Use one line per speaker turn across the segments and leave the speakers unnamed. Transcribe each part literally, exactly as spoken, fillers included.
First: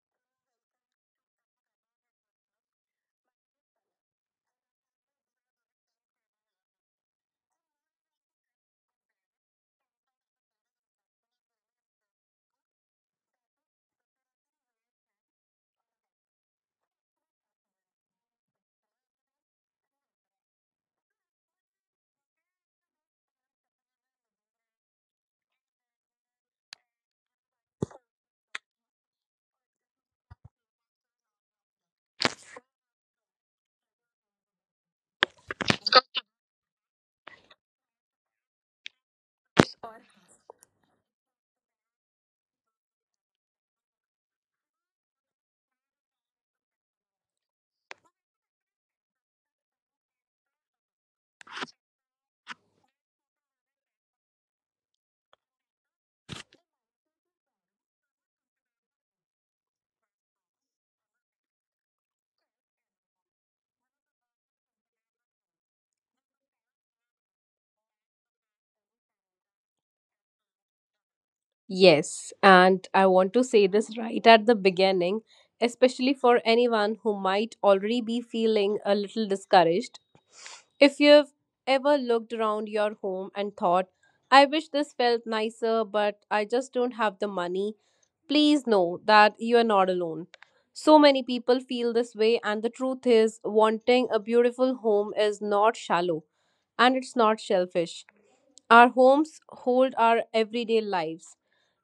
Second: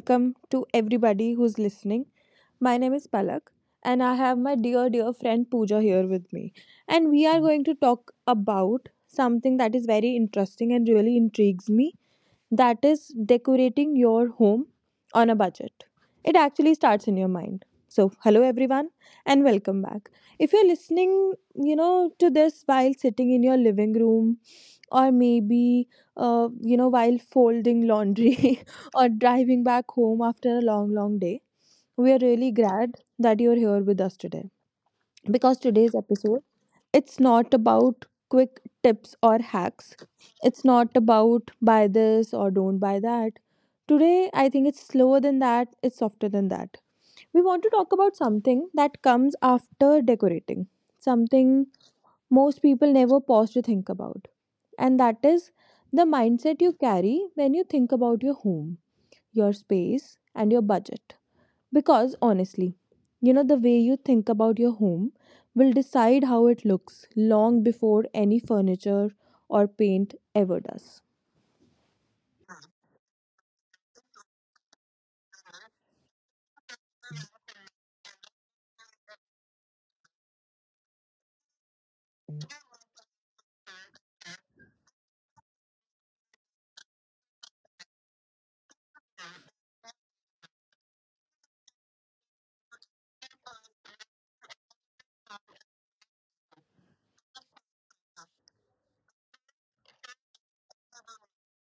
welcome to everybody who's listening. My name is Palak and I have my dear, dear friend Pooja here with me. And we are going to talk about something that is very interesting and really intrigues me, that is decorating your home on a budget. It actually starts in your mind. So, hello everyone and welcome back. If you're listening, you know, to this while sitting in your living room, or maybe uh, you know while folding laundry or driving back home after a long, long day. We are really glad that you're here with us today, because today's episode, it's not about quick tips or hacks, it's not about buy this or don't buy that. Today, I think it's slower than that, it's softer than that. We want to talk about something that comes after decorating, something most people never pause to think about, and that is the mindset you carry when you think about your home, your space, and your budget. Because honestly, you know, the way you think about your home will decide how it looks long before any furniture or paint ever does.
Yes, and I want to say this right at the beginning, especially for anyone who might already be feeling a little discouraged. If you've ever looked around your home and thought, I wish this felt nicer, but I just don't have the money, please know that you are not alone. So many people feel this way, and the truth is, wanting a beautiful home is not shallow and it's not selfish. Our homes hold our everyday lives.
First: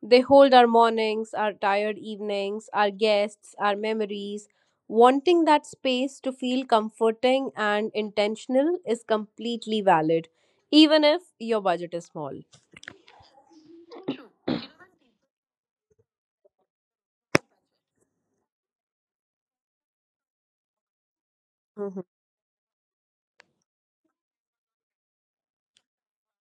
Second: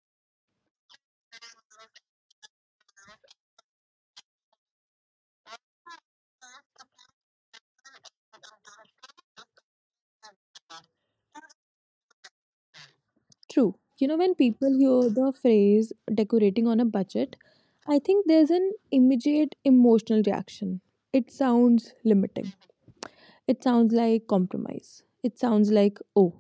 They hold our mornings, our tired evenings, our guests, our memories. Wanting that space to feel comforting and intentional is completely valid, even if your budget is small.
True. You know, when people hear the phrase decorating on a budget, I think there's an immediate emotional reaction. It sounds
Mhm.
limiting. It sounds like compromise. It sounds like, oh,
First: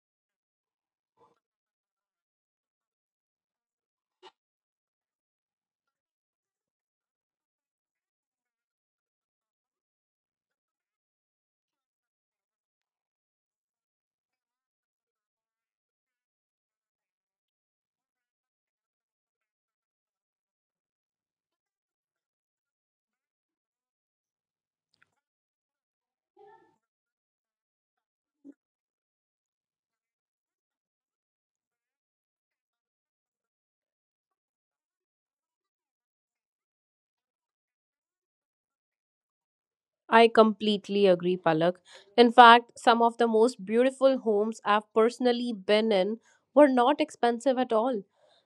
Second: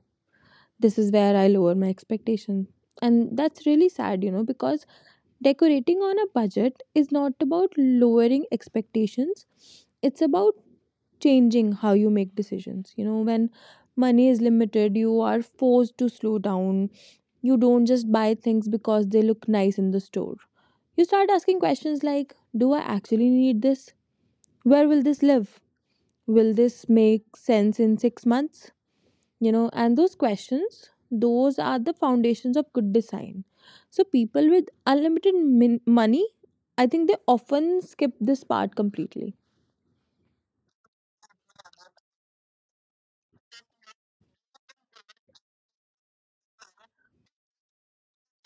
this is where I lower my expectation. And that's really sad, you know, because decorating on a budget is not about lowering expectations, it's about changing how you make decisions. You know, when money is limited, you are forced to slow down. You don't just buy things because they look nice in the store. You start asking questions like, do I actually need this? Where will this live? Will this make sense in six months? You know and those questions, those are the foundations of good design. So people with unlimited min- money, I think they often skip this part completely.
I completely agree, Palak. In fact, some of the most beautiful homes I've personally been in were not expensive at all.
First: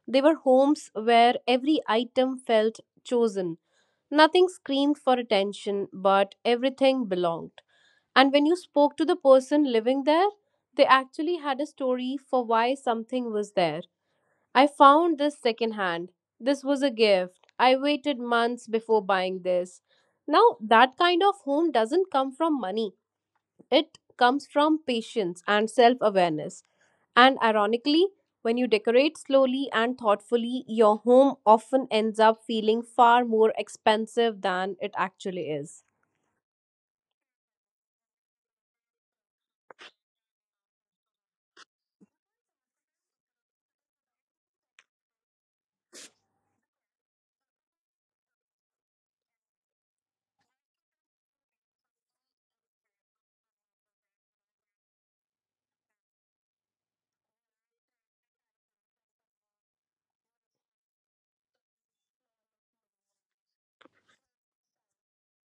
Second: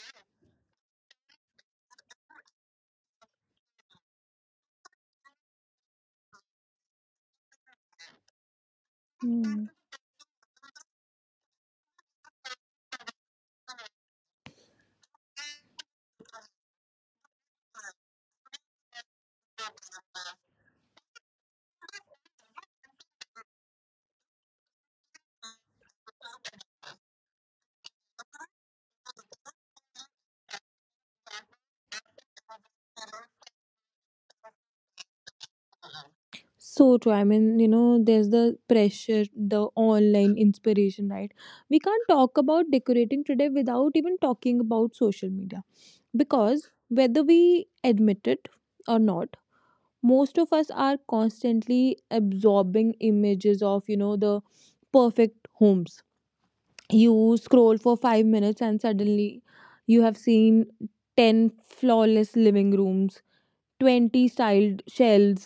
They were homes where every item felt chosen. Nothing screamed for attention, but everything belonged. And when you spoke to the person living there, they actually had a story for why something was there. I found this secondhand. This was a gift. I waited months before buying this. Now, that kind of home doesn't come from money, it comes from patience and self awareness. And ironically, when you decorate slowly and thoughtfully, your home often ends up feeling far more expensive than it actually is.
So true. I mean, you know, there's the pressure, the online inspiration, right? We can't talk about decorating today without even talking about social media, because whether we admit it or not, most of us are constantly absorbing images of, you know, the perfect homes. You scroll for five minutes and suddenly you have seen ten flawless living rooms, twenty styled shelves,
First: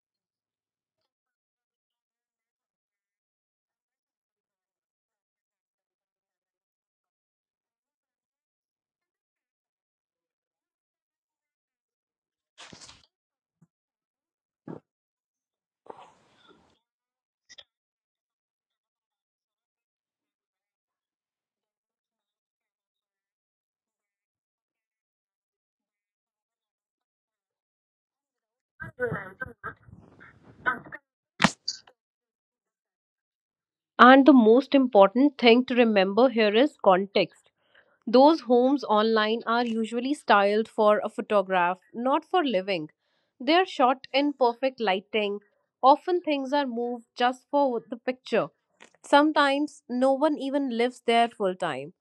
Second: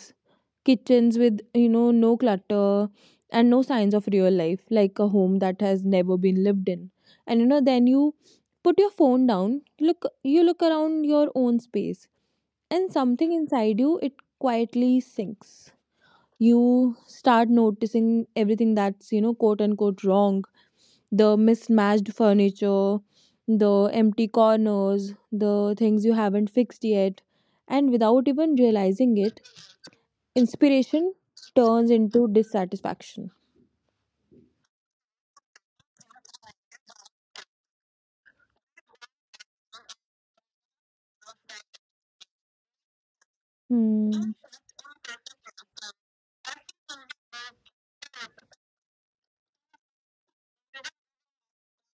kitchens with you know no clutter and no signs of real life, like a home that has never been lived in. And you know then you put your phone down, look you look around your own space, and something inside you, it quietly sinks. You start noticing everything that's, you know quote unquote, wrong: the mismatched furniture, the empty corners, the things you haven't fixed yet. And without even realizing it, inspiration turns into dissatisfaction.
And the most important thing to remember here is context. Those homes online are usually styled for a photograph, not for living. They are shot in
Hmm.
perfect lighting. Often things are moved just for the picture. Sometimes no one even lives there full time.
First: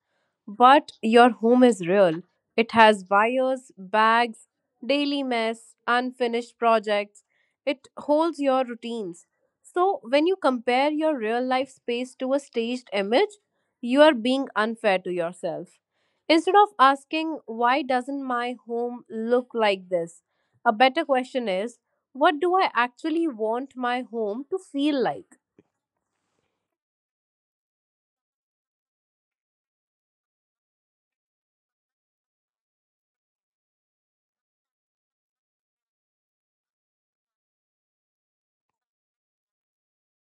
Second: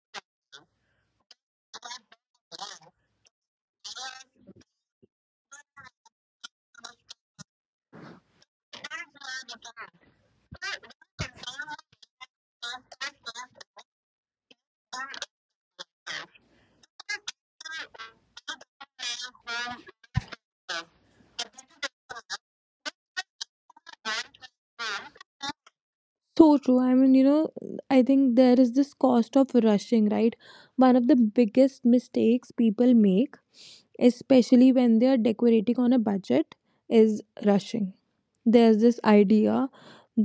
But your home is real. It has wires, bags, daily mess, unfinished projects. It holds your routines. So, when you compare your real life space to a staged image, you are being unfair to yourself. Instead of asking, why doesn't my home look like this? A better question is, what do I actually want my home to feel like?
So true. I mean, you know, I think there is this cost of rushing, right? One of the biggest mistakes people make, especially when they are decorating on a budget, is rushing. There's this idea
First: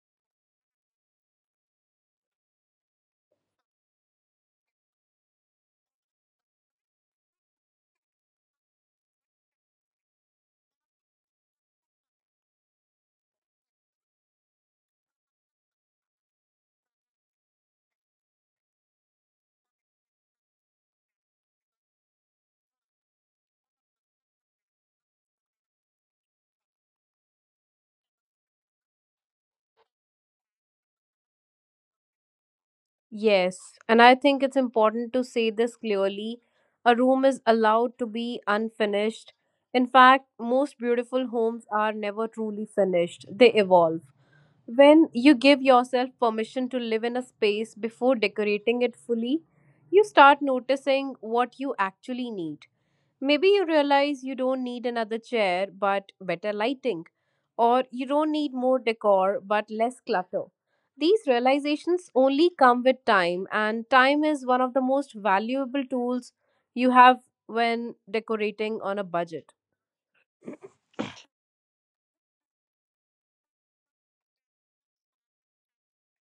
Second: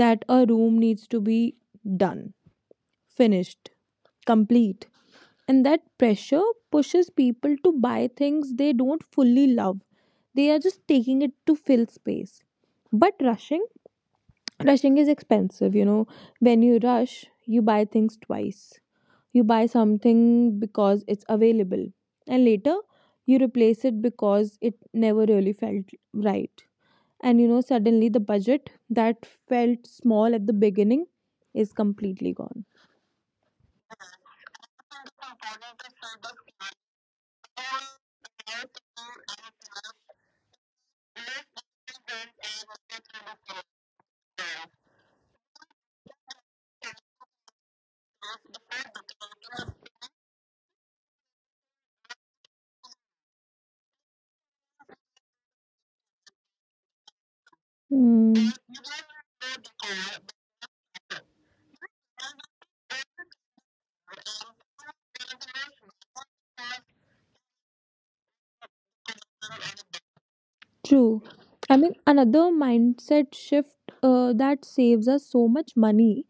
that a room needs to be done, finished, complete. And that pressure pushes people to buy things they don't fully love. They are just taking it to fill space. But rushing, rushing is expensive, you know. When you rush, you buy things twice. You buy something because it's available, and later you replace it because it never really felt right. And you know, suddenly the budget that felt small at the beginning is completely gone.
Yes, and I think it's important to say this clearly. A room is allowed to be unfinished. In fact, most beautiful homes are never truly finished, they evolve. When you give yourself permission to live in a space before decorating it fully, you start noticing what you actually need. Maybe you realize you don't need another chair but better lighting, or you don't
Hmm.
need more decor but less clutter. These realizations only come with time, and time is one of the most valuable tools you have when decorating on a budget.
True. I mean, another mindset shift uh, that saves us so much money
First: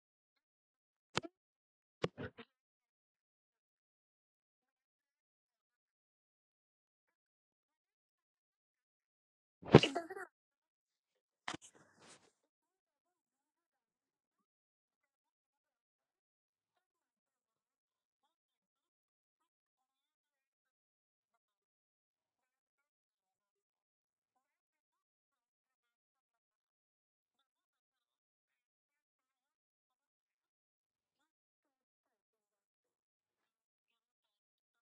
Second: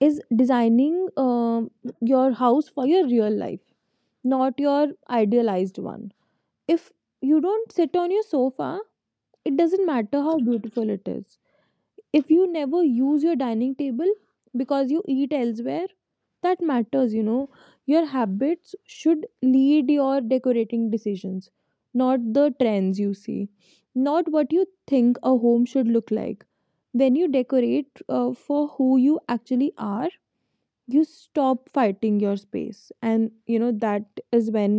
is designing um, your house for your real life, not your idealized one. If you don't sit on your sofa, it doesn't matter how beautiful it is. If you never use your dining table because you eat elsewhere, that matters, you know. Your habits should lead your decorating decisions, not the trends you see, not what you think a home should look like. When you decorate uh, for who you actually are, you stop fighting your space, and you know, that is when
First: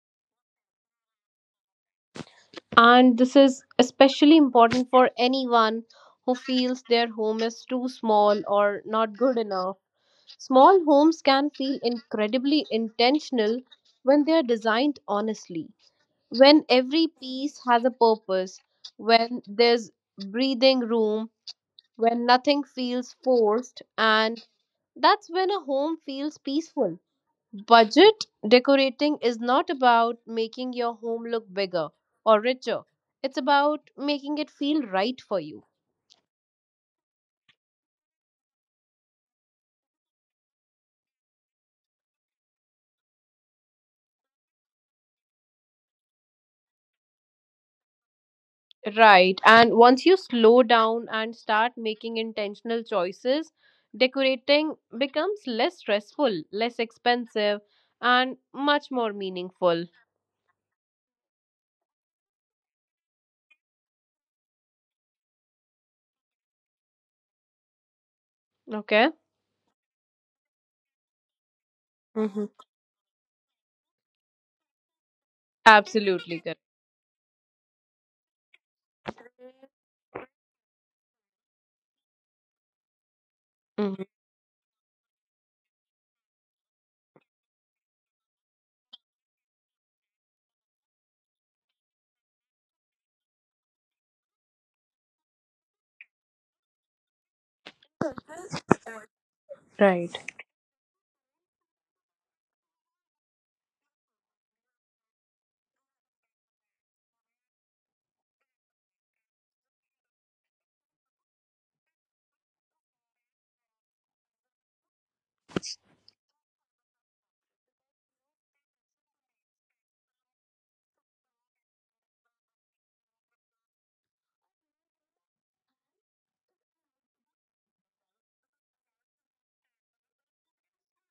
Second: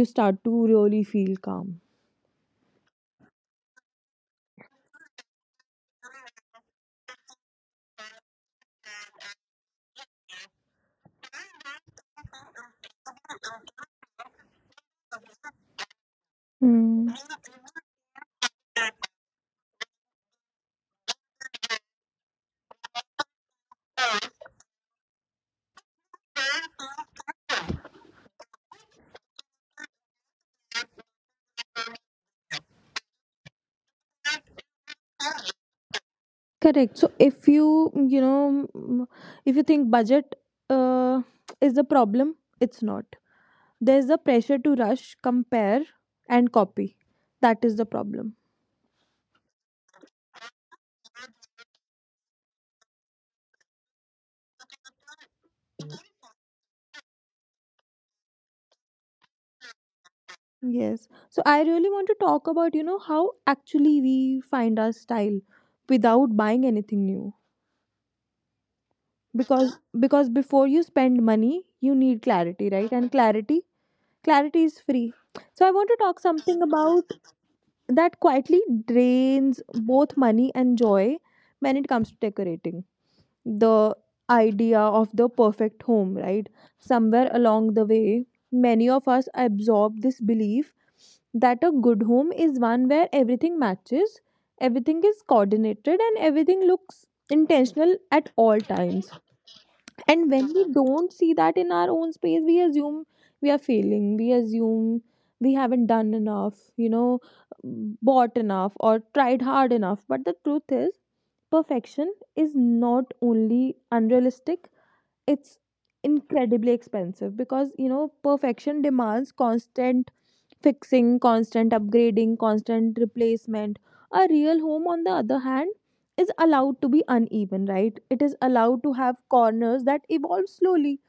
you start to really feel calm.
And this is especially important for anyone who feels their home is too small or not good enough. Small homes can feel incredibly intentional when they are designed honestly, when
Hmm.
every piece has a purpose, when there's breathing room, when nothing feels forced, and that's when a home feels peaceful. Budget decorating is not about making your home look bigger or richer. It's about making it feel right for you.
Correct. So if you, you know, mm, if you think budget uh, is the problem, it's not. There's a pressure to rush, compare, and copy. That is the problem.
Right. And once you slow down and start making intentional choices, decorating becomes less stressful, less expensive, and much more meaningful.
Yes. So I really want to talk about, you know, how actually we find our style without buying anything new.
Okay?
Because because before you spend money, you need
Mm-hmm.
clarity, right? And clarity, clarity is free. So I want to talk
Absolutely correct.
something about that quietly drains both money and joy when it comes to decorating. The
Hmm.
idea of the perfect home, right? Somewhere along the way, many of us absorb this belief that a good home is one where everything matches, everything is coordinated, and everything looks intentional at all times.
Right.
And when we don't see that in our own space, we assume we are failing. We assume we haven't done enough, you know, bought enough or tried hard enough. But the truth is, perfection is not only unrealistic, it's incredibly expensive, because, you know, perfection demands constant fixing, constant upgrading, constant replacement. A real home, on the other hand, is allowed to be uneven, right? It is allowed to have corners that evolve slowly.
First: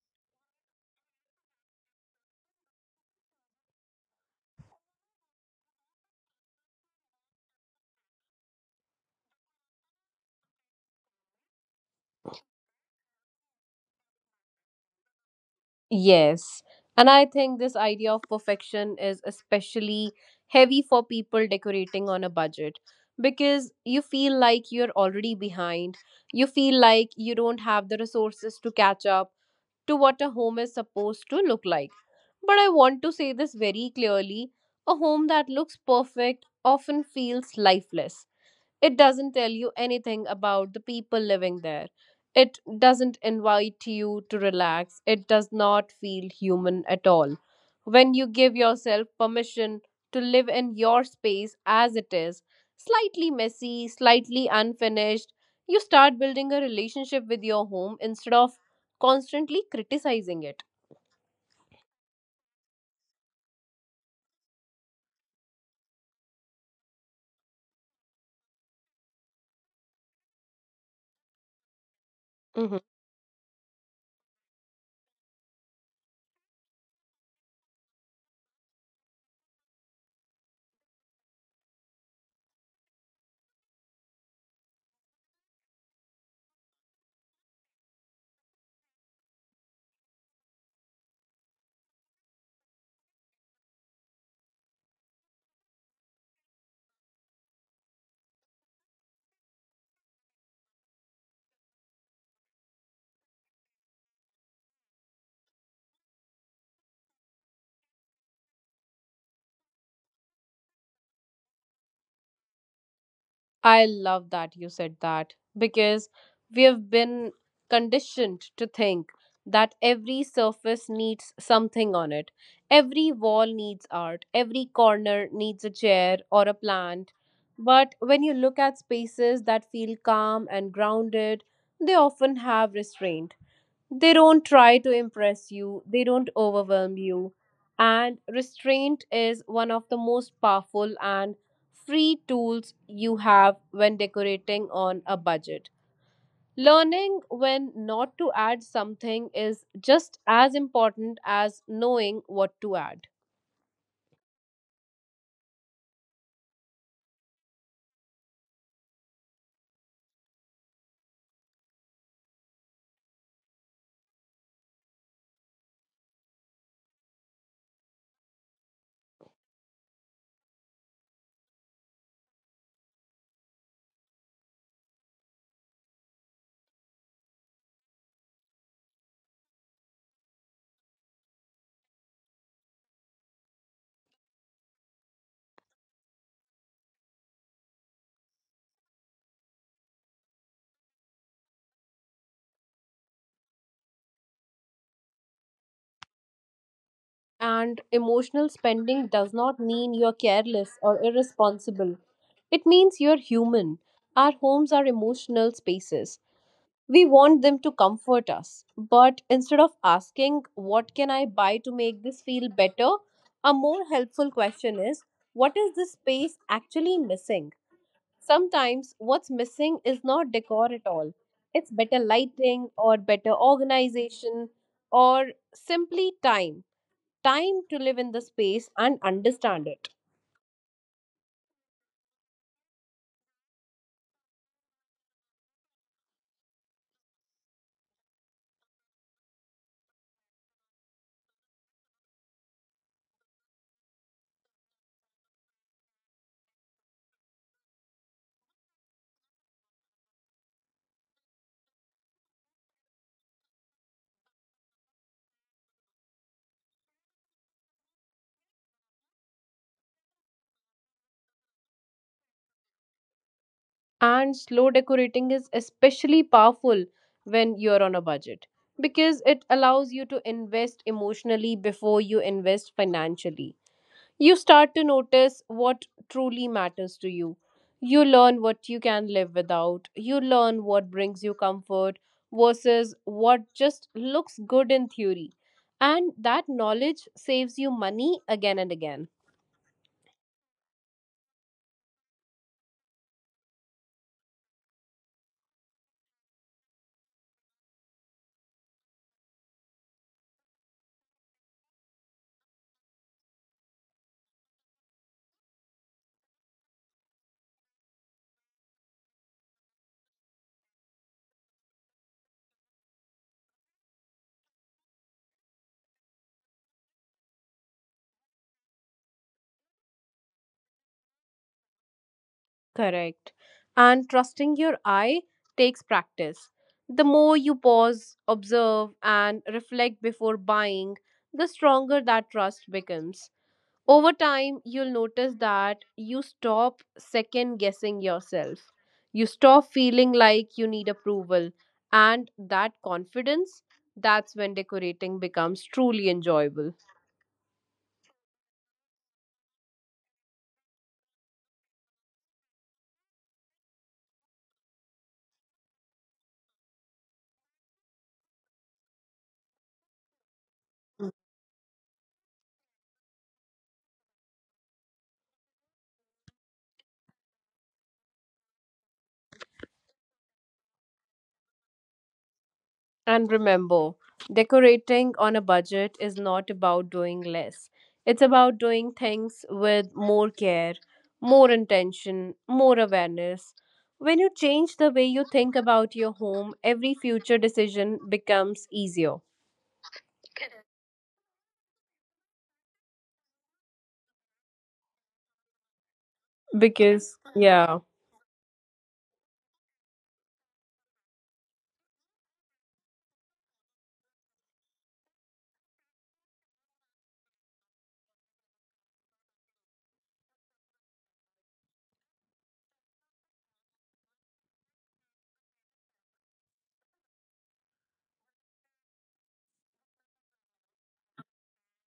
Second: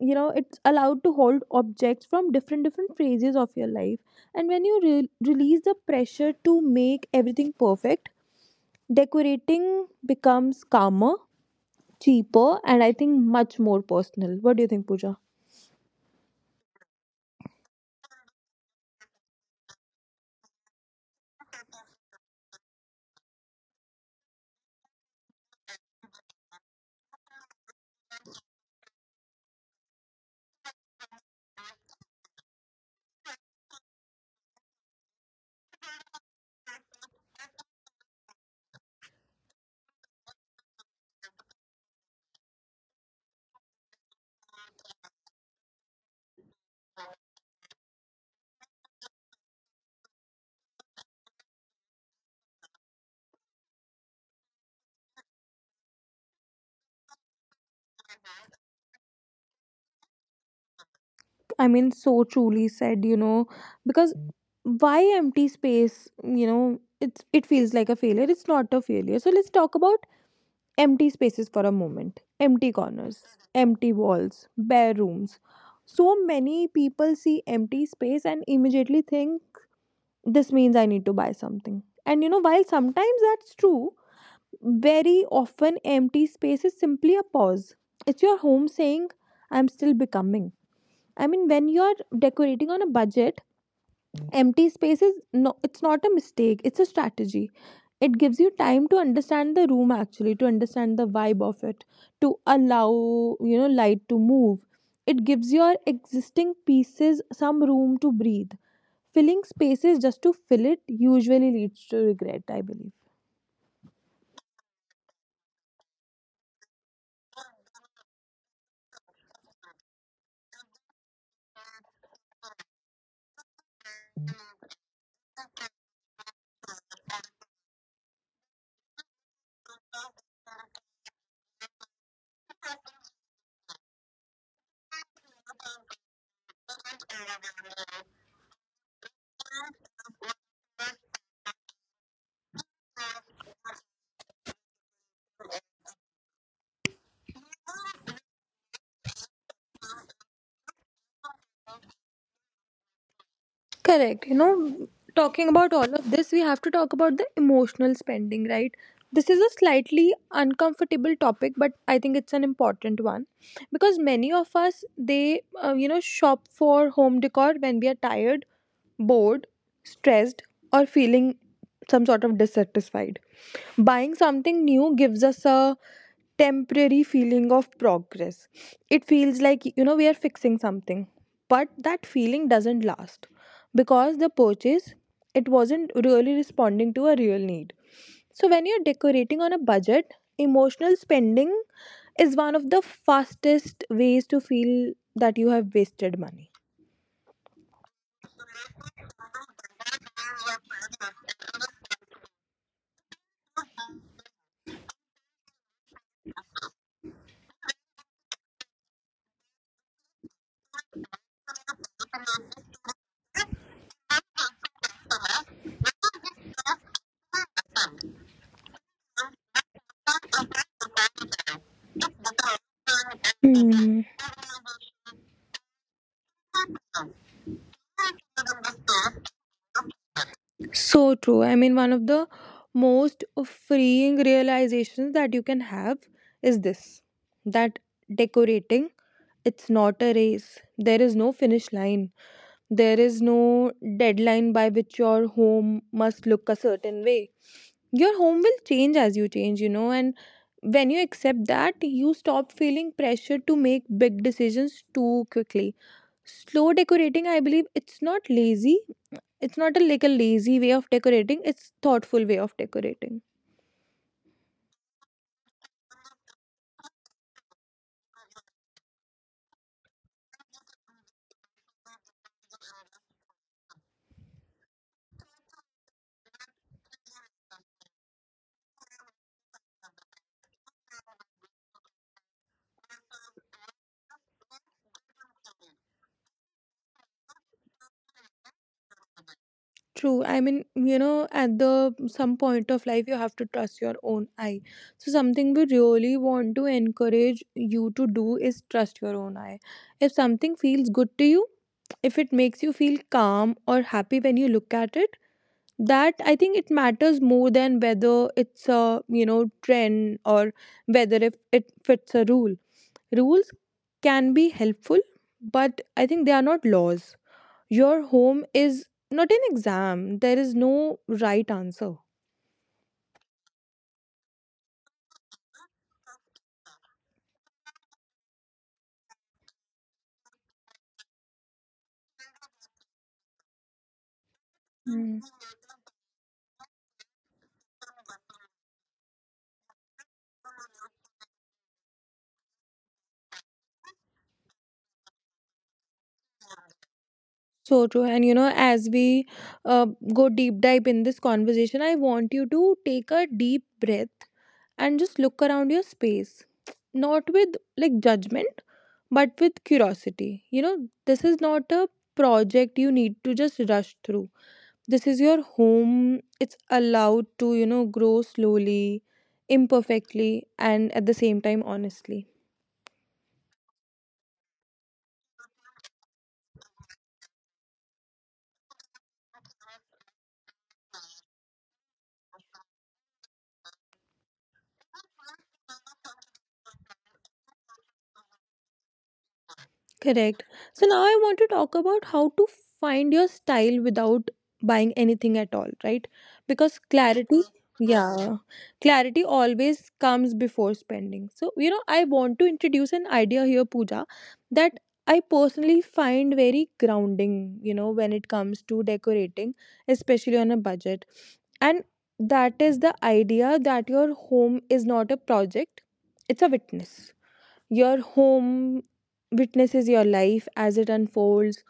You know, it's allowed to hold objects from different different phases of your life. And when you re- release the pressure to make everything perfect, decorating becomes calmer, cheaper, and I think much more personal. What do you think, Pooja?
Yes. And I think this idea of perfection is especially heavy for people decorating on a budget because you feel like you're already behind. You feel like you don't have the resources to catch up to what a home is supposed to look like. But I want to say this very clearly, a home that looks perfect often feels lifeless. It doesn't tell you anything about the people living there. It doesn't invite you to relax. It does not feel human at all. When you give yourself permission to live in your space as it is, slightly messy, slightly unfinished, you start building a relationship with your home instead of constantly criticizing it.
I mean, so truly said, you know, because why empty space? You know, it's it feels like a failure. It's not a failure. So let's talk about empty spaces for a moment. Empty
Mhm.
corners, empty walls, bare rooms. So many people see empty space and immediately think, this means I need to buy something. And you know, while sometimes that's true, very often empty space is simply a pause. It's your home saying, I'm still becoming. I mean, when you're decorating on a budget, empty space is no, it's not a mistake, it's a strategy. It gives you time to understand the room actually, to understand the vibe of it, to allow, you know, light to move. It gives your existing pieces some room to breathe. Filling spaces just to fill it usually leads to regret, I believe.
I love that you said that because we have been conditioned to think that every surface needs something on it. Every wall needs art, every corner needs a chair or a plant. But when you look at spaces that feel calm and grounded, they often have restraint. They don't try to impress you, they don't overwhelm you. And restraint is one of the most powerful and free tools you have when decorating on a budget. Learning when not to add something is just as important as knowing what to add.
Correct. You know, talking about all of this, we have to talk about the emotional spending, right? This is a slightly uncomfortable topic, but I think it's an important one, because many of us, they uh, you know shop for home decor when we are tired, bored, stressed, or feeling some sort of dissatisfied. Buying something new gives us a temporary feeling of progress. It feels like, you know, we are fixing something. But that feeling doesn't last because the purchase, it wasn't really responding to a real need. So when you're decorating on a budget, emotional spending is one of the fastest ways to feel that you have wasted money.
And emotional spending does not mean you're careless or irresponsible. It means you're human. Our homes are emotional spaces. We want them to comfort us. But instead of asking, what can I buy to make this feel better? A more helpful question is, what is this space actually missing? Sometimes what's missing is not decor at all, it's better lighting or better
Hmm.
organization, or simply time. Time to live in the space and understand it.
So true. I mean, one of the most freeing realizations that you can have is this, that decorating, it's not a race. There is no finish line. There is no deadline by which your home must look a certain way. Your home will change as you change, you know, and when you accept that, you stop feeling pressure to make big decisions too quickly. Slow decorating, I believe, it's not lazy. It's not a like a lazy way of decorating. It's thoughtful way of decorating.
And slow decorating is especially powerful when you're on a budget because it allows you to invest emotionally before you invest financially. You start to notice what truly matters to you. You learn what you can live without. You learn what brings you comfort versus what just looks good in theory. And that knowledge saves you money again and again.
True. I mean, you know, at the some point of life, you have to trust your own eye. So something we really want to encourage you to do is trust your own eye. If something feels good to you, if it makes you feel calm or happy when you look at it, that I think it matters more than whether it's a, you know trend, or whether if it fits a rule. Rules can be helpful, but I think they are not laws. Your home is not an exam. There is no right answer.
Correct. And trusting your eye takes practice. The more you pause, observe, and reflect before buying, the stronger that trust becomes. Over time, you'll
Mm.
notice that you stop second guessing yourself. You stop feeling like you need approval. And that confidence, that's when decorating becomes truly enjoyable.
So true. And you know, as we uh, go deep dive in this conversation, I want you to take a deep breath and just look around your space. Not with like judgment, but with curiosity. You know, this is not a project you need to just rush through. This is your home. It's allowed to, you know, grow slowly, imperfectly, and at the same time, honestly.
And remember, decorating on a budget is not about doing less. It's about doing things with more care, more intention, more awareness. When you change the way you think about your home, every future decision becomes easier.
Correct. So now I want to talk about how to find your style without buying anything at all, right? Because
Because,
clarity,
yeah,
yeah, clarity always comes before spending. So, you know, I want to introduce an idea here, Pooja, that I personally find very grounding, you know, when it comes to decorating, especially on a budget. And that is the idea that your home is not a project, it's a witness. Your home witnesses your life as it unfolds.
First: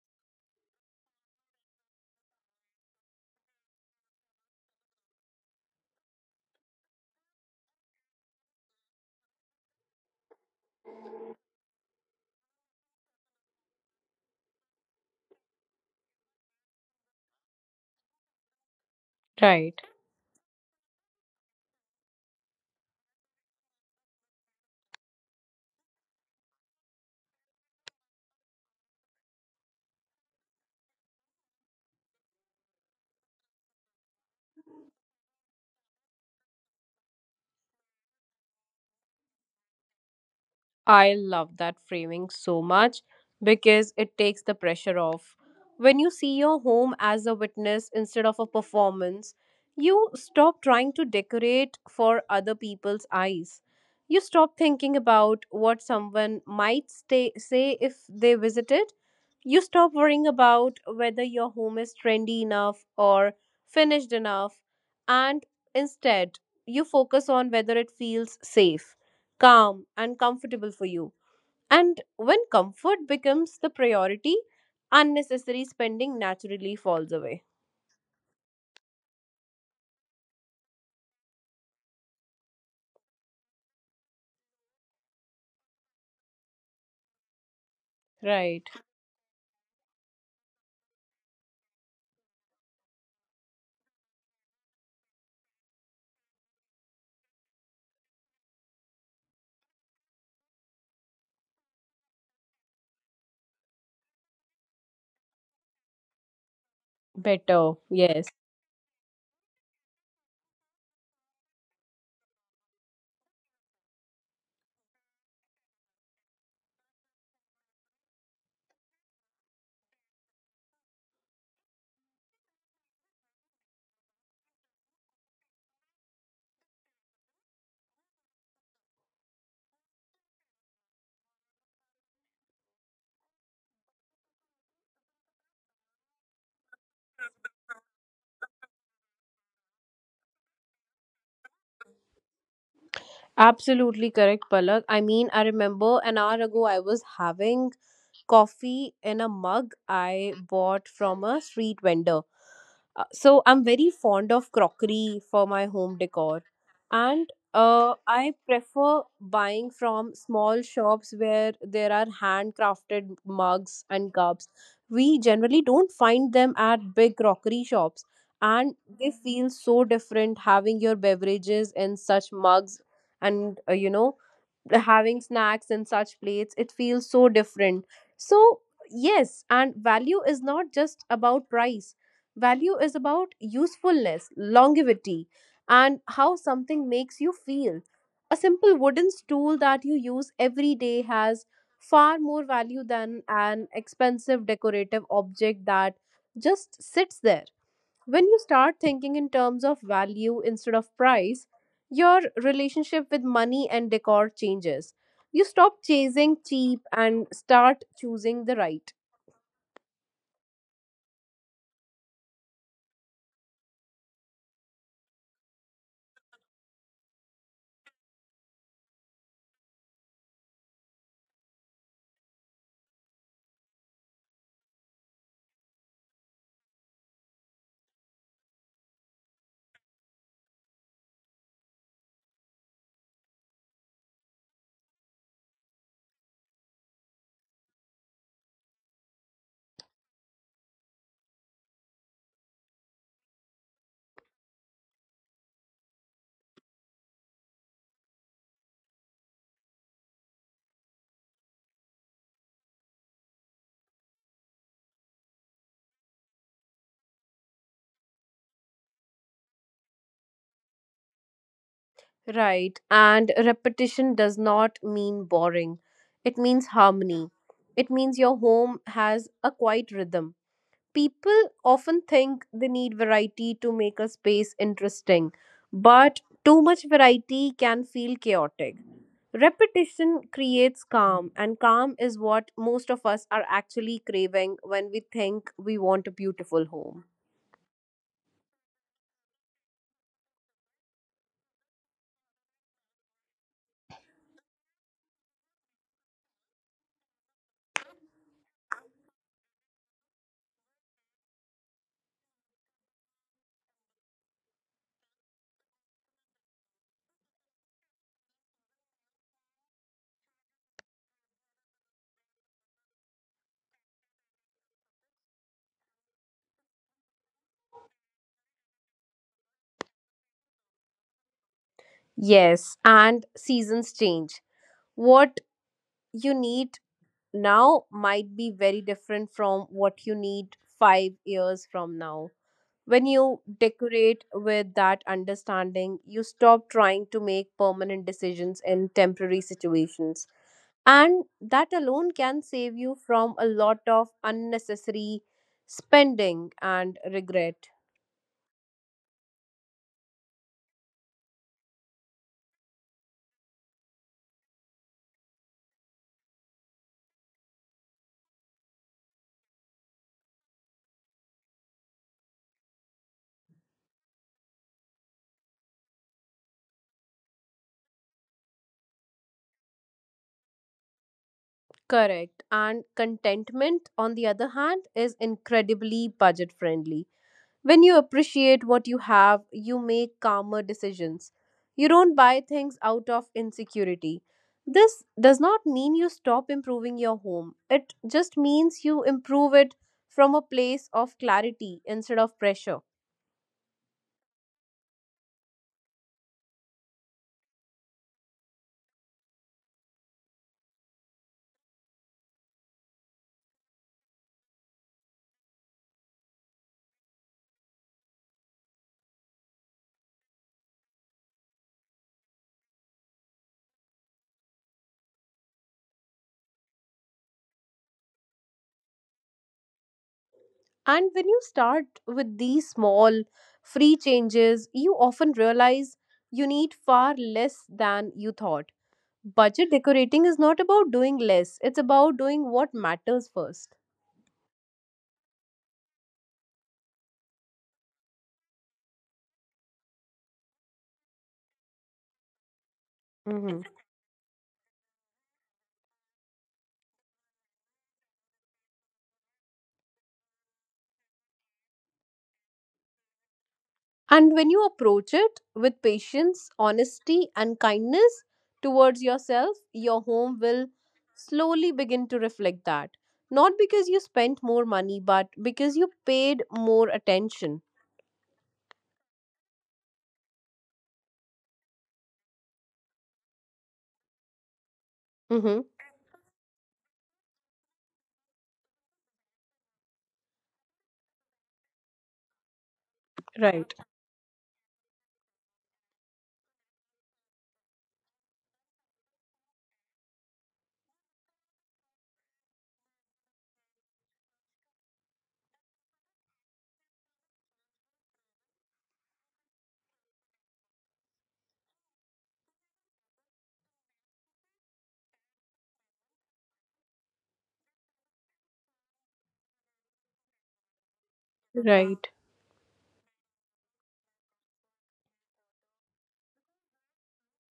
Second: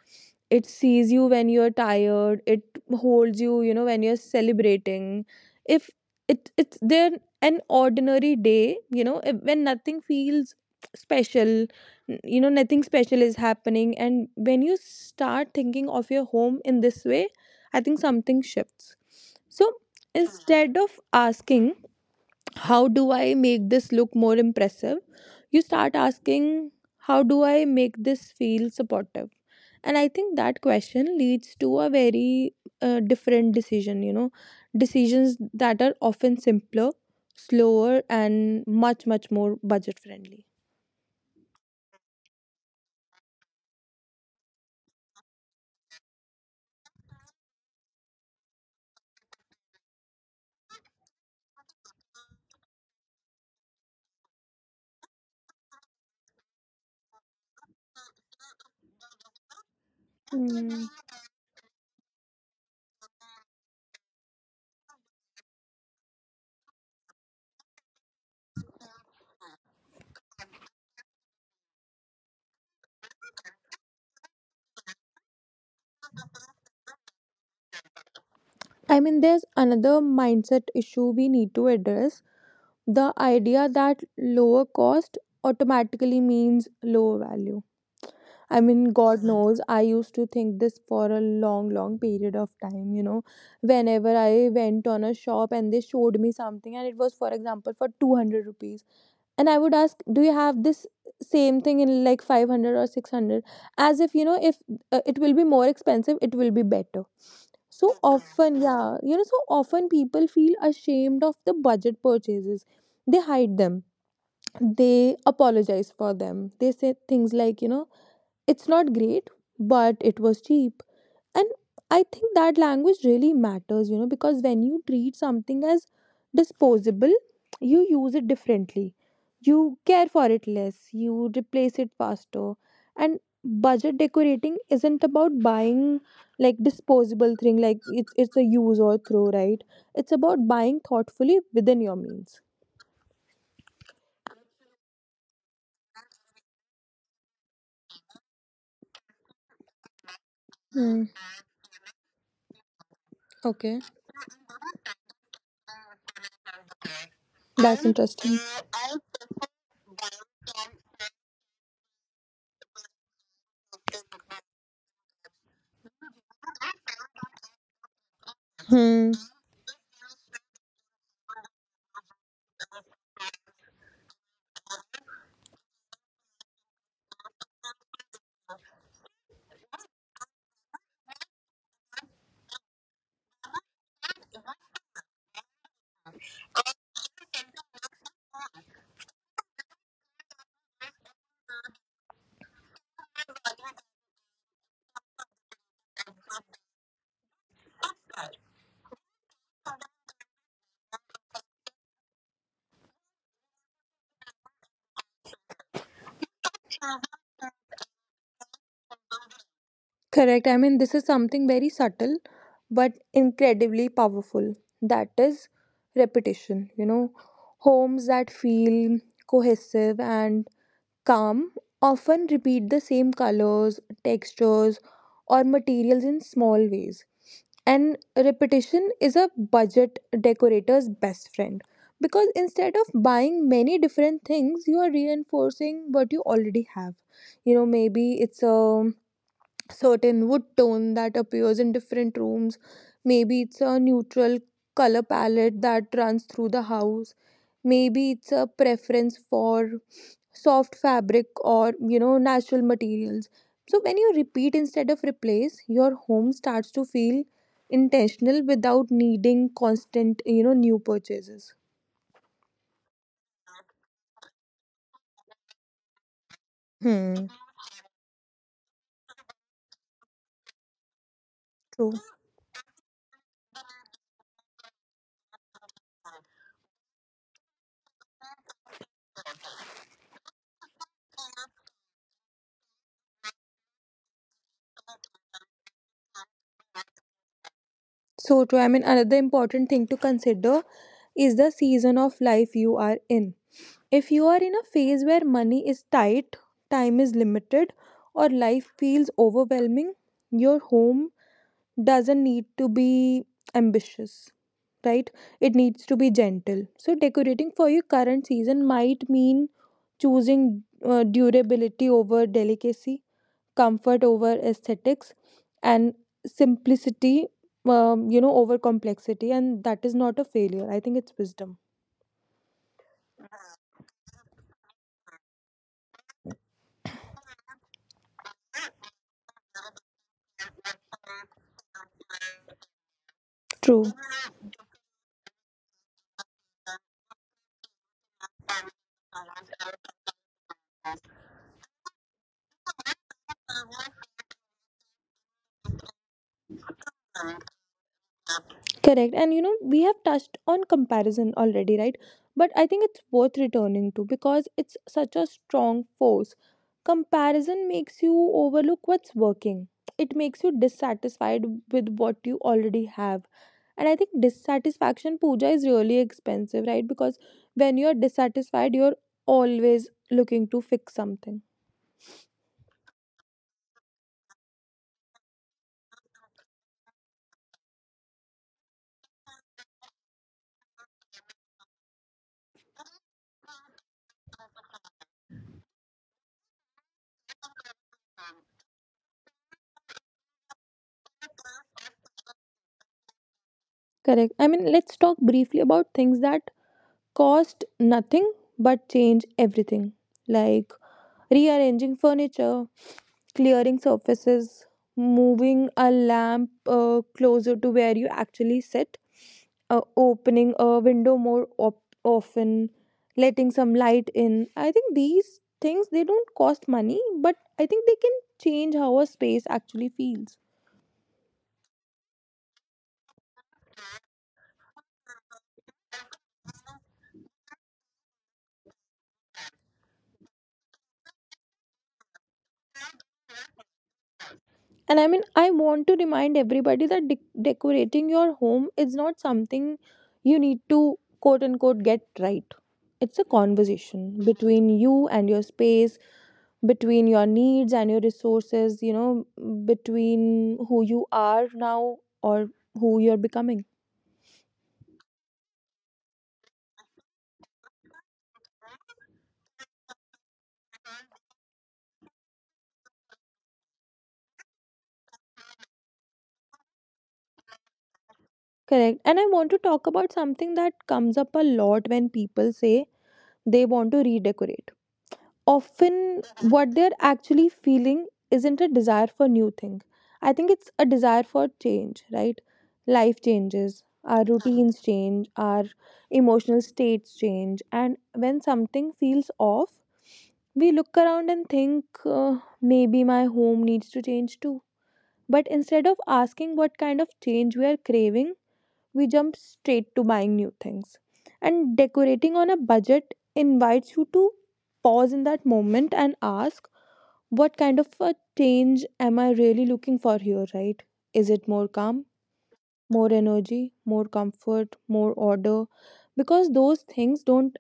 It sees you when you're tired. It holds you, you know, when you're celebrating. If it it's there an ordinary day, you know, if- when nothing feels special, n- you know, nothing special is happening. And when you start thinking of your home in this way, I think something shifts. So
right.
instead of asking, how do I make this look more impressive? You start asking, how do I make this feel supportive? And I think that question leads to a very uh, different decision, you know, decisions that are often simpler, slower, and much, much more budget friendly.
I love that framing so much because it takes the pressure off. When you see your home as a witness instead of a performance, you stop trying to decorate for other people's eyes. You stop thinking about what someone might stay, say if they visited. You stop worrying about whether your home is trendy enough or finished enough, and instead, you focus on whether it feels safe, calm, and comfortable for you. And when comfort becomes the priority, unnecessary spending naturally falls away.
I mean, there's another mindset issue we need to address: the idea that lower cost automatically means lower value. I
Right.
mean, God knows, I used to think this for a long, long period of time. You know, whenever I went on a shop and they showed me something, and it was, for example, for two hundred rupees, and I would ask, do you have this same thing in like five hundred or six hundred? As if, you know, if uh, it will be more expensive, it will be better. So,
Better.
mhm,
Yes.
often, yeah, you know, so often people feel ashamed of the budget purchases. They hide them, they apologize for them, they say things like, you know, it's not great but it was cheap. And I think that language really matters, you know, because when you treat something as disposable, you use it differently, you care for it less, you replace it faster. And budget decorating isn't about buying like disposable thing, like it's it's a use or throw, right? It's about buying thoughtfully within your means.
Absolutely correct, Palak. I mean, I remember an hour ago I was having coffee in a mug I bought
Hmm.
from a street vendor. Uh, so I'm
Okay.
very fond of crockery for my home decor, and
That's
uh, I
interesting.
prefer buying from small shops where there are handcrafted mugs and cups. We generally don't find them at big crockery shops, and
Hmm.
they feel so different having your beverages in such mugs, and uh, you know having snacks in such plates, it feels so different. So, yes, and value is not just about price. Value is about usefulness, longevity, and how something makes you feel. A simple wooden stool that you use every day has far more value than an expensive decorative object that just sits there. When you start thinking in terms of value instead of price, your relationship with money and decor changes. You stop chasing cheap and start choosing the right.
Correct. I mean, this is something very subtle but incredibly powerful. That is repetition. You know, homes that feel cohesive and calm often repeat the same colors, textures, or materials in small ways. And repetition is a budget decorator's best friend, because instead of buying many different things, you are reinforcing what you already have. You know, maybe it's a certain wood tone that appears in different rooms. Maybe it's a neutral color palette that runs through the house. Maybe it's a preference for soft fabric or, you know, natural materials. So when you repeat instead of replace, your home starts to feel intentional without needing constant, you know, new purchases.
Right. And repetition does not mean boring, it means
Hmm.
harmony. It means your home has a quiet rhythm. People
True.
often think they need variety to make a space interesting, but too much variety can feel chaotic. Repetition creates calm, and calm is what most of us are actually craving when we think we want a beautiful home.
So true. I mean, another important thing to consider is the season of life you are in. If you are in a phase where money is tight, time is limited, or life feels overwhelming, your home doesn't need to be ambitious, right? It needs to be gentle. So, decorating for your current season might mean choosing uh, durability over delicacy, comfort over aesthetics, and simplicity, um, you know, over complexity. And that is not a failure. I think it's wisdom.
Yes, and seasons change. What you need now might be very different from what you need five years from now. When you
True.
decorate with that understanding, you stop trying to make permanent decisions in temporary situations. And that alone can save you from a lot of unnecessary spending and regret.
Correct. And you know, we have touched on comparison already, right? But I think it's worth returning to because it's such a strong force. Comparison makes you overlook what's working, it makes you dissatisfied with what you already have. And I think dissatisfaction, puja, is really expensive, right? Because when you're dissatisfied, you're always looking to fix something.
Correct. And contentment, on the other hand, is incredibly budget friendly. When you appreciate what you have, you make calmer decisions. You don't buy things out of insecurity. This does not mean you stop improving your home, it just means you improve it from a place of clarity instead of pressure.
Correct. I mean, let's talk briefly about things that cost nothing but change everything. Like, rearranging furniture, clearing surfaces, moving a lamp uh, closer to where you actually sit, uh, opening a window more op- often, letting some light in. I think these things, they don't cost money, but I think they can change how a space actually feels.
And when you start with these small, free changes, you often realize you need far less than you thought. Budget decorating is not about doing less, it's about doing what matters first.
And I mean, I want to remind everybody that de- decorating your home is not something you need to quote unquote get right. It's a conversation between you and your space, between your needs and your resources, you know, between who you are now or who you're becoming.
And when you approach it with patience, honesty, and kindness towards yourself, your home will slowly begin to reflect that. Not because you spent more money, but because you paid more attention.
Correct. And I want to talk about something that comes up a lot when people say they want to redecorate.
Mm-hmm.
Often what they're actually feeling isn't a desire for new thing. I think it's a desire for change, right? Life
Right,
changes, our routines change, our emotional states change. And when something feels off, we look around and think, uh, maybe my home needs to change too. But instead of asking what kind of change we are craving, we jump straight to buying new things. And decorating on a budget invites you to pause in that moment and ask, what kind of a change am I really looking for here, right? Is it more calm,
right.
more energy, more comfort, more order? Because those things don't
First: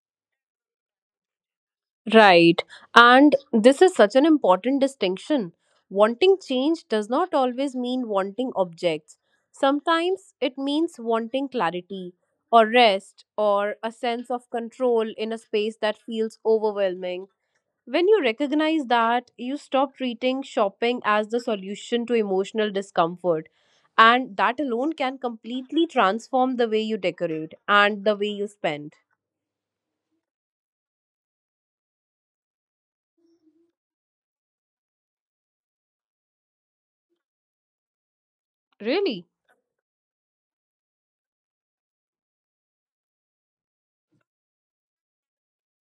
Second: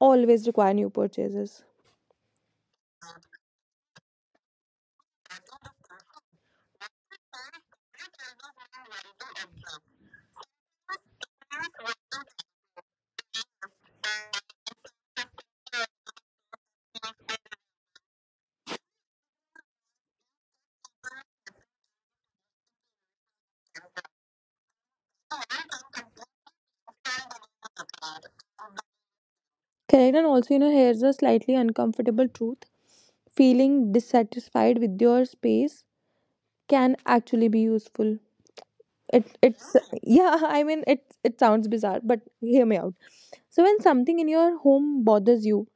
always require new purchases.
Right. And this is such an important distinction. Wanting change does not always mean wanting objects. Sometimes it means wanting clarity or rest or a sense of control in a space that feels overwhelming. When you recognize that, you stop treating shopping as the solution to emotional discomfort. And that alone can completely transform the way you decorate and the way you spend.
Correct, and also, you know, here's a slightly uncomfortable truth: feeling dissatisfied with your space can actually be useful.
Really?
It it's yeah, I mean, it it sounds bizarre, but hear me out. So when something in your home bothers you,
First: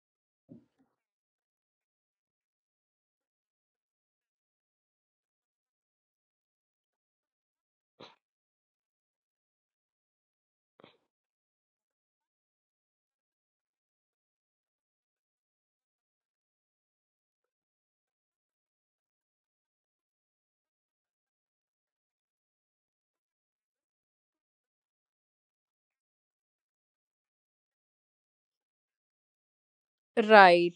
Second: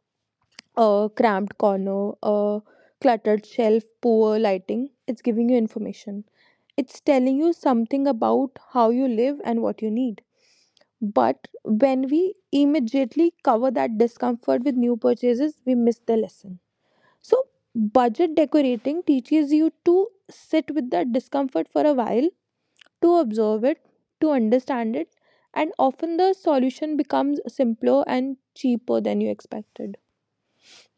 a cramped corner, a cluttered shelf, poor lighting, it's giving you information. It's telling you something about how you live and what you need. But when we immediately cover that discomfort with new purchases, we miss the lesson. So budget decorating teaches you to sit with that discomfort for a while, to observe it, to understand it, and often the solution becomes simpler and cheaper than you expected.
Right.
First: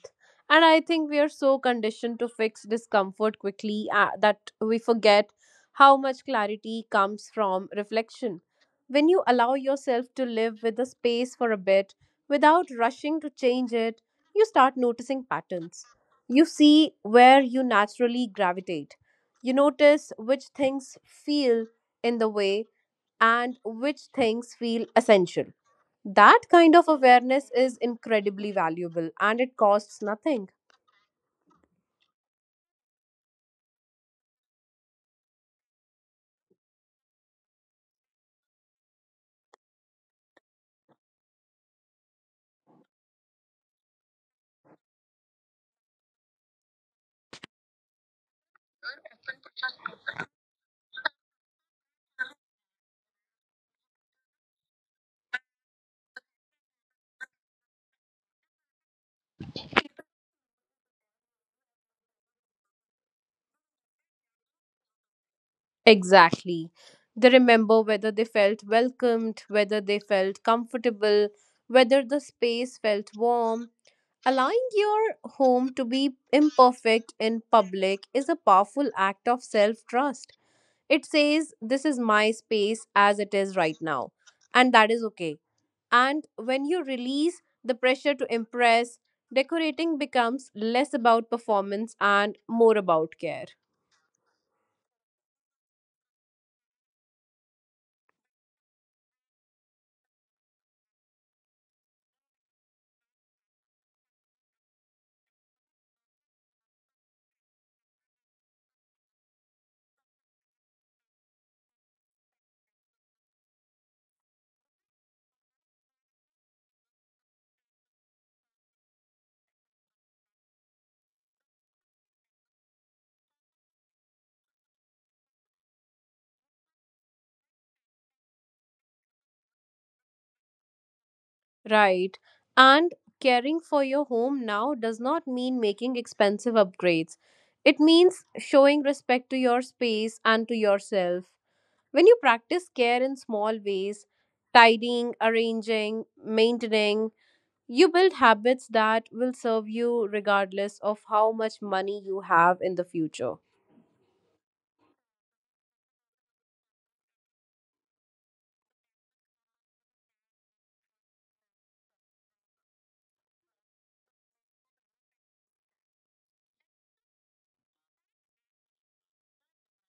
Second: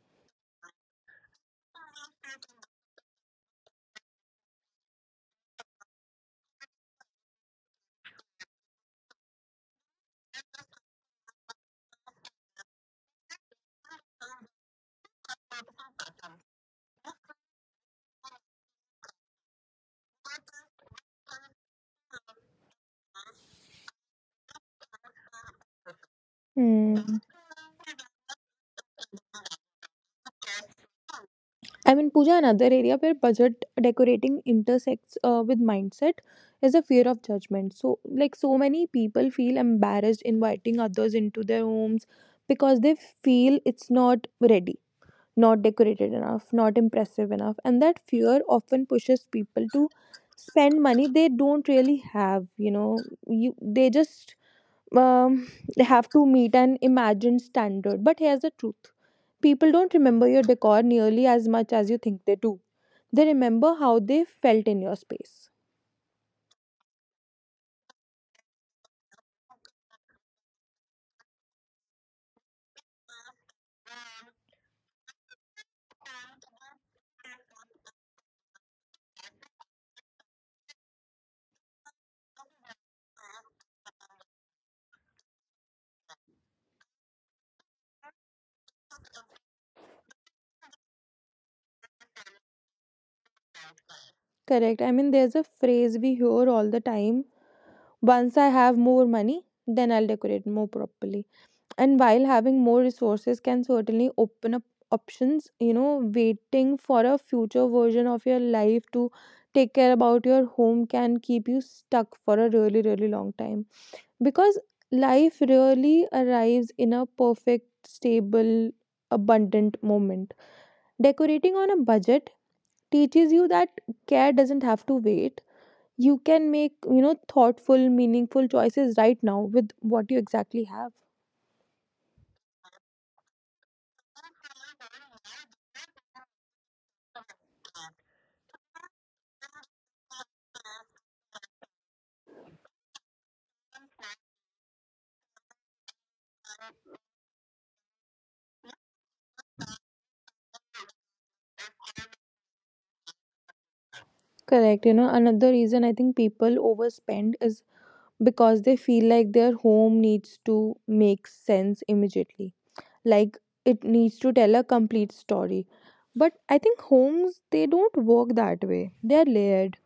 And I think we are so conditioned to fix discomfort quickly uh, that we forget how much clarity comes from reflection. When you allow yourself to live with the space for a bit without rushing to change it, you start noticing patterns. You see where you naturally gravitate. You notice which things feel in the way and which things feel essential. That kind of
Hmm.
awareness is incredibly valuable and it costs nothing.
I mean, Pooja, another area where budget decorating intersects uh, with mindset is a fear of judgment. So, like, so many people feel embarrassed inviting others into their homes because they feel it's not ready, not decorated enough, not impressive enough. And that fear often pushes people to spend money they don't really have, you know, you, they just um, they have to meet an imagined standard. But here's the truth: people don't remember your decor nearly as much as you think they do. They remember how they felt in your space.
Exactly. They remember whether they felt welcomed, whether they felt comfortable, whether the space felt warm. Allowing your home to be imperfect in public is a powerful act of self trust. It says, this is my space as it is right now, and that is okay. And when you release the pressure to impress, decorating becomes less about performance and more about care.
Correct. I mean, there's a phrase we hear all the time: once I have more money, then I'll decorate more properly. And while having more resources can certainly open up options, you know, waiting for a future version of your life to take care about your home can keep you stuck for a really, really long time, because life rarely arrives in a perfect, stable, abundant moment. Decorating on a budget teaches you that care doesn't have to wait. You can make, you know, thoughtful, meaningful choices right now with what you exactly have.
Right. And caring for your home now does not mean making expensive upgrades. It means showing respect to your space and to yourself. When you practice care in small ways, tidying, arranging, maintaining, you build habits that will serve you regardless of how much money you have in the future.
Correct. You know, another reason I think people overspend is because they feel like their home needs to make sense immediately. Like, it needs to tell a complete story. But I think homes, they don't work that way. They're layered,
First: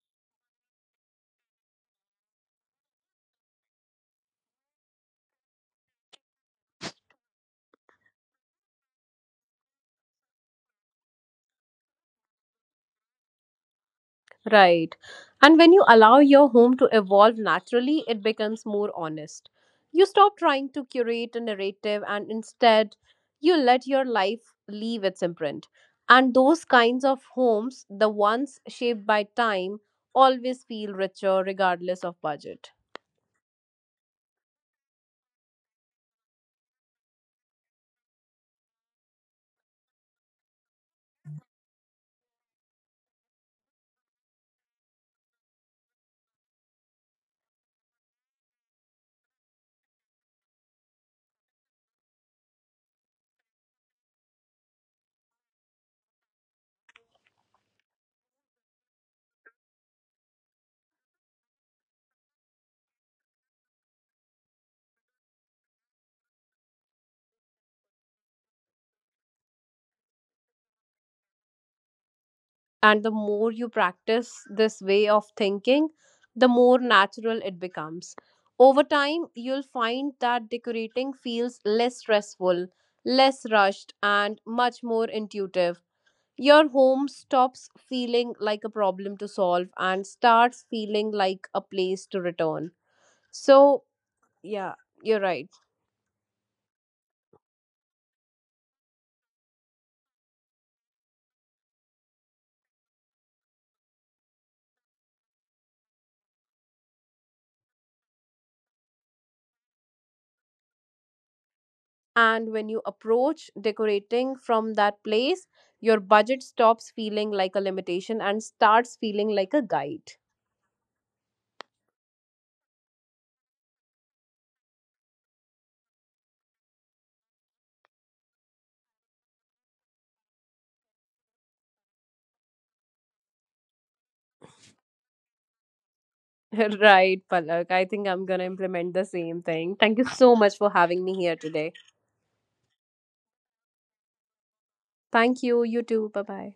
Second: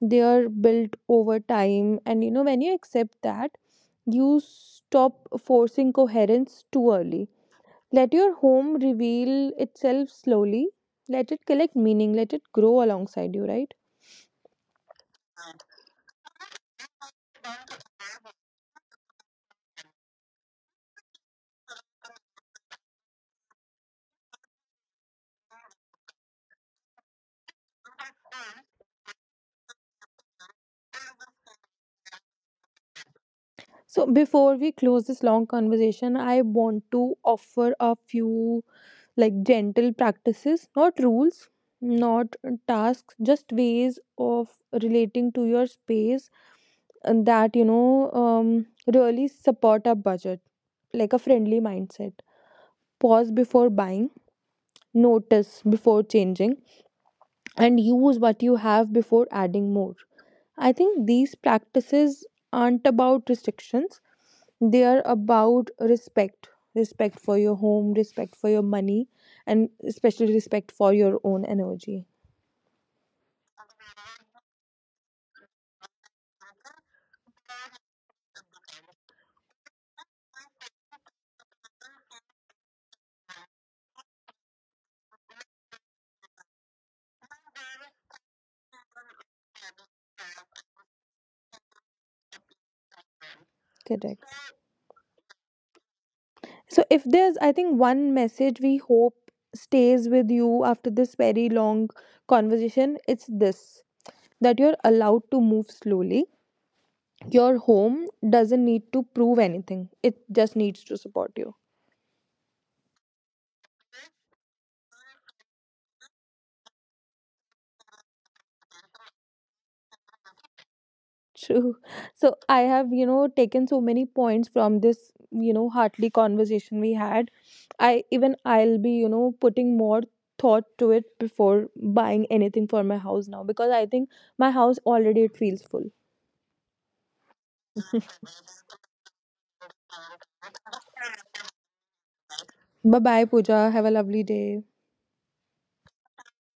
they are built over time. And, you know, when you accept that, you stop forcing coherence too early. Let your home reveal itself slowly. Let it collect meaning. Let it grow alongside you, right?
Right. And when you allow your home to evolve naturally, it becomes more honest. You stop trying to curate a narrative and instead you let your life leave its imprint. And those kinds of homes, the ones shaped by time, always feel richer regardless of budget.
So before we close this long conversation, I want to offer a few like gentle practices, not rules, not tasks, just ways of relating to your space and that, you know, um, really support a budget, like a friendly mindset. Pause before buying, notice before changing, and use what you have before adding more. I think these practices aren't about restrictions, they are about respect. Respect for your home, respect for your money, and especially respect for your own energy.
And the more you practice this way of thinking, the more natural it becomes. Over time, you'll find that decorating feels less stressful, less rushed, and much more intuitive. Your home stops feeling like a problem to solve and starts feeling like a place to return. So,
Correct.
yeah, you're right.
So if there's, I think, one message we hope stays with you after this very long conversation, it's this: that you're allowed to move slowly. Your home doesn't need to prove anything, it just needs to support you.
And when you approach decorating from that place, your budget stops feeling like a limitation and starts feeling like a guide.
True. So I have, you know, taken so many points from this, you know, heartly conversation we had. I even, I'll be, you know, putting more thought to it before buying anything for my house now, because I think my house already, it feels full.
Right, Palak. I think I'm going to implement the same thing. Thank you so much for having me here today.
Bye bye, Pooja. Have a lovely day.
Thank you. You too. Bye bye.